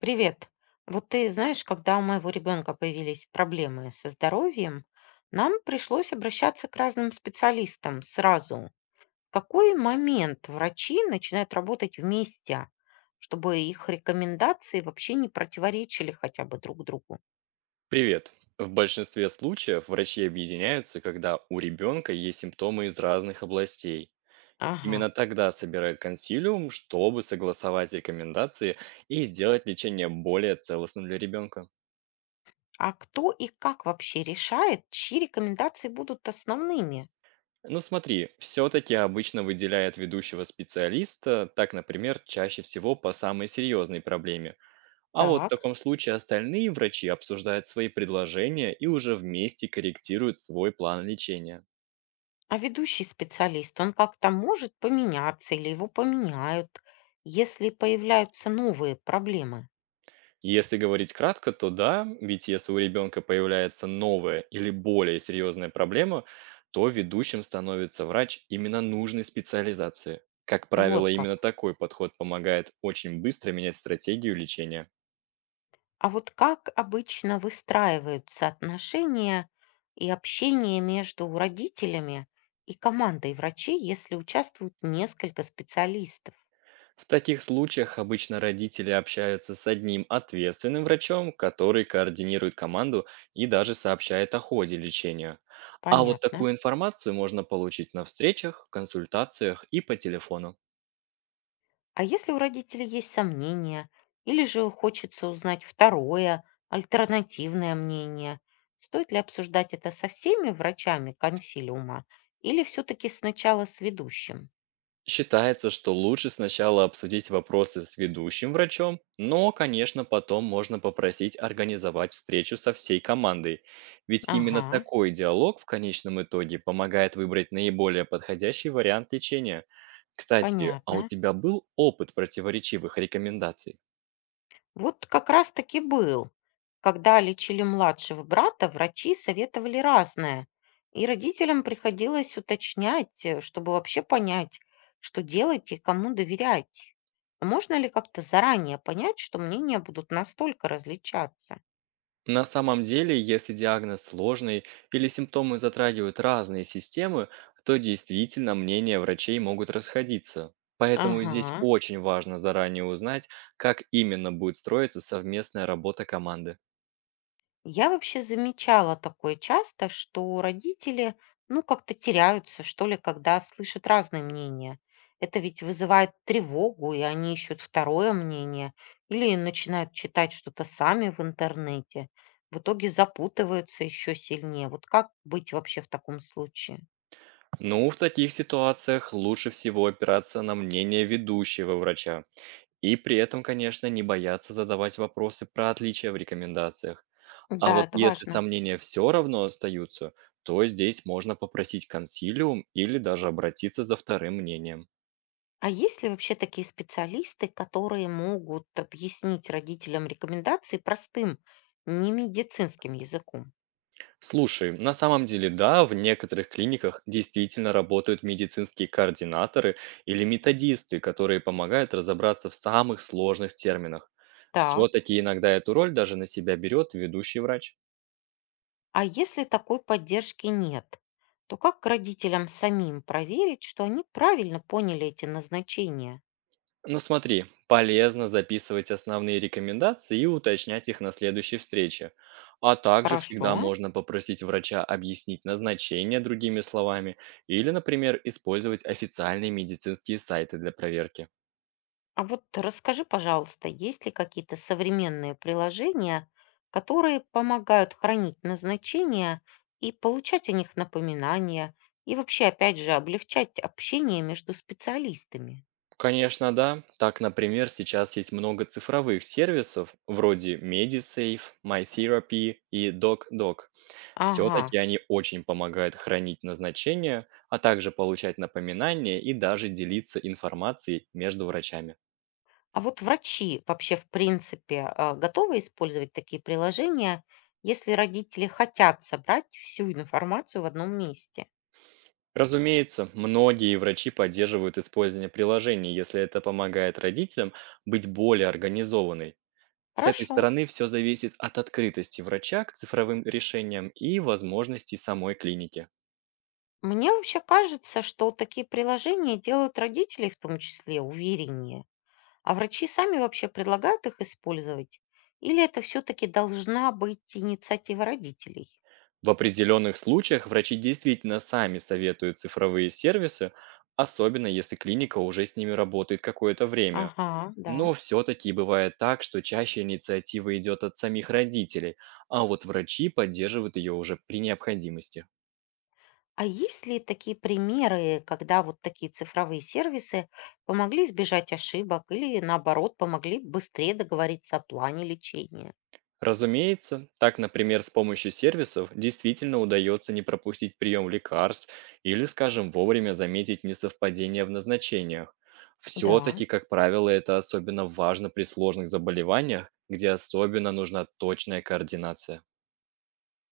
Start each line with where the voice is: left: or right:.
left: Привет. Вот ты знаешь, когда у моего ребенка появились проблемы со здоровьем, нам пришлось обращаться к разным специалистам сразу. В какой момент врачи начинают работать вместе, чтобы их рекомендации вообще не противоречили хотя бы друг другу?
right: Привет. В большинстве случаев врачи объединяются, когда у ребенка есть симптомы из разных областей.
left: Ага.
right: Именно тогда собирают консилиум, чтобы согласовать рекомендации и сделать лечение более целостным для ребенка.
left: А кто и как вообще решает, чьи рекомендации будут основными?
right: Ну смотри, все-таки обычно выделяют ведущего специалиста, так, например, чаще всего по самой серьезной проблеме. А вот в
left: Так.
right: таком случае остальные врачи обсуждают свои предложения и уже вместе корректируют свой план лечения.
left: А ведущий специалист, он как-то может поменяться или его поменяют, если появляются новые проблемы.
right: Если говорить кратко, то да, ведь если у ребенка появляется новая или более серьезная проблема, то ведущим становится врач именно нужной специализации. Как правило,
left: Вот
right: именно
left: как.
right: такой подход помогает очень быстро менять стратегию лечения.
left: А вот как обычно выстраиваются отношения и общение между родителями и командой врачей, если участвуют несколько специалистов?
right: В таких случаях обычно родители общаются с одним ответственным врачом, который координирует команду и даже сообщает о ходе лечения. А вот
left: Понятно.
right: такую информацию можно получить на встречах, консультациях и по телефону.
left: А если у родителей есть сомнения, или же хочется узнать второе, альтернативное мнение, стоит ли обсуждать это со всеми врачами консилиума или все-таки сначала с ведущим?
right: Считается, что лучше сначала обсудить вопросы с ведущим врачом, но, конечно, потом можно попросить организовать встречу со всей командой. Ведь именно
left: Ага,
right: такой диалог в конечном итоге помогает выбрать наиболее подходящий вариант лечения. Кстати, а у
left: понятно.
right: тебя был опыт противоречивых рекомендаций?
left: Вот как раз-таки был. Когда лечили младшего брата, врачи советовали разное. И родителям приходилось уточнять, чтобы вообще понять, что делать и кому доверять. Можно ли как-то заранее понять, что мнения будут настолько различаться?
right: На самом деле, если диагноз сложный или симптомы затрагивают разные системы, то действительно мнения врачей могут расходиться. Поэтому здесь
left: Ага.
right: очень важно заранее узнать, как именно будет строиться совместная работа команды.
left: Я вообще замечала такое часто, что родители, ну, как-то теряются, что ли, когда слышат разные мнения. Это ведь вызывает тревогу, и они ищут второе мнение или начинают читать что-то сами в интернете. В итоге запутываются еще сильнее. Вот как быть вообще в таком случае?
right: Ну, в таких ситуациях лучше всего опираться на мнение ведущего врача. И при этом, конечно, не бояться задавать вопросы про отличия в рекомендациях. А
left: Да,
right: вот
left: это
right: если
left: важно.
right: сомнения все равно остаются, то здесь можно попросить консилиум или даже обратиться за вторым мнением.
left: А есть ли вообще такие специалисты, которые могут объяснить родителям рекомендации простым, не медицинским языком?
right: Слушай, на самом деле да, в некоторых клиниках действительно работают медицинские координаторы или методисты, которые помогают разобраться в самых сложных терминах.
left: Так.
right: Все-таки иногда эту роль даже на себя берет ведущий врач.
left: А если такой поддержки нет, то как родителям самим проверить, что они правильно поняли эти назначения?
right: Ну смотри, полезно записывать основные рекомендации и уточнять их на следующей встрече. А также
left: Хорошо.
right: всегда можно попросить врача объяснить назначение другими словами или, например, использовать официальные медицинские сайты для проверки.
left: А вот расскажи, пожалуйста, есть ли какие-то современные приложения, которые помогают хранить назначения и получать о них напоминания, и вообще, опять же, облегчать общение между специалистами?
right: Конечно, да. Так, например, сейчас есть много цифровых сервисов вроде MediSafe, MyTherapy и DocDoc.
left: Ага.
right: Все-таки они очень помогают хранить назначения, а также получать напоминания и даже делиться информацией между врачами.
left: А вот врачи вообще, в принципе, готовы использовать такие приложения, если родители хотят собрать всю информацию в одном месте?
right: Разумеется, многие врачи поддерживают использование приложений, если это помогает родителям быть более организованной. С этой
left: Хорошо.
right: стороны все зависит от открытости врача к цифровым решениям и возможностей самой клиники.
left: Мне вообще кажется, что такие приложения делают родителей в том числе увереннее, а врачи сами вообще предлагают их использовать? Или это все-таки должна быть инициатива родителей?
right: В определенных случаях врачи действительно сами советуют цифровые сервисы, особенно если клиника уже с ними работает какое-то время.
left: Ага, да.
right: Но все-таки бывает так, что чаще инициатива идет от самих родителей, а вот врачи поддерживают ее уже при необходимости.
left: А есть ли такие примеры, когда вот такие цифровые сервисы помогли избежать ошибок или, наоборот, помогли быстрее договориться о плане лечения?
right: Разумеется, так, например, с помощью сервисов действительно удается не пропустить прием лекарств или, скажем, вовремя заметить несовпадение в назначениях.
left: Да,
right: Все-таки, как правило, это особенно важно при сложных заболеваниях, где особенно нужна точная координация.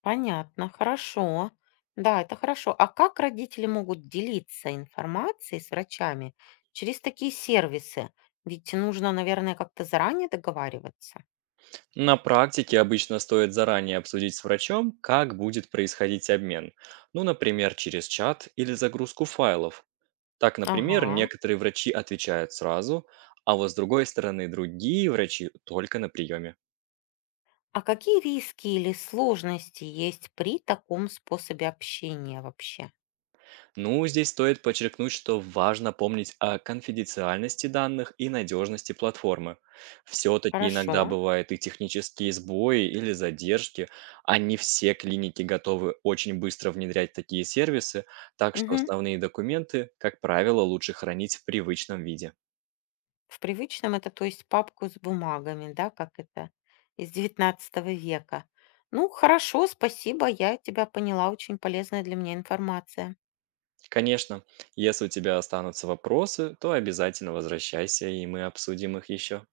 left: понятно, хорошо. Да, это хорошо. А как родители могут делиться информацией с врачами через такие сервисы? Ведь нужно, наверное, как-то заранее договариваться.
right: На практике обычно стоит заранее обсудить с врачом, как будет происходить обмен, ну, например, через чат или загрузку файлов. Так, например,
left: Ага.
right: некоторые врачи отвечают сразу, а вот с другой стороны другие врачи только на приеме.
left: А какие риски или сложности есть при таком способе общения вообще?
right: Ну, здесь стоит подчеркнуть, что важно помнить о конфиденциальности данных и надежности платформы. Все-таки
left: Хорошо.
right: иногда бывают и технические сбои или задержки, а не все клиники готовы очень быстро внедрять такие сервисы, так что
left: Мгм.
right: основные документы, как правило, лучше хранить в привычном виде.
left: В привычном это, то есть, папку с бумагами, да, как это, из XIX века. Ну, хорошо, спасибо, я тебя поняла, очень полезная для меня информация.
right: Конечно, если у тебя останутся вопросы, то обязательно возвращайся, и мы обсудим их еще.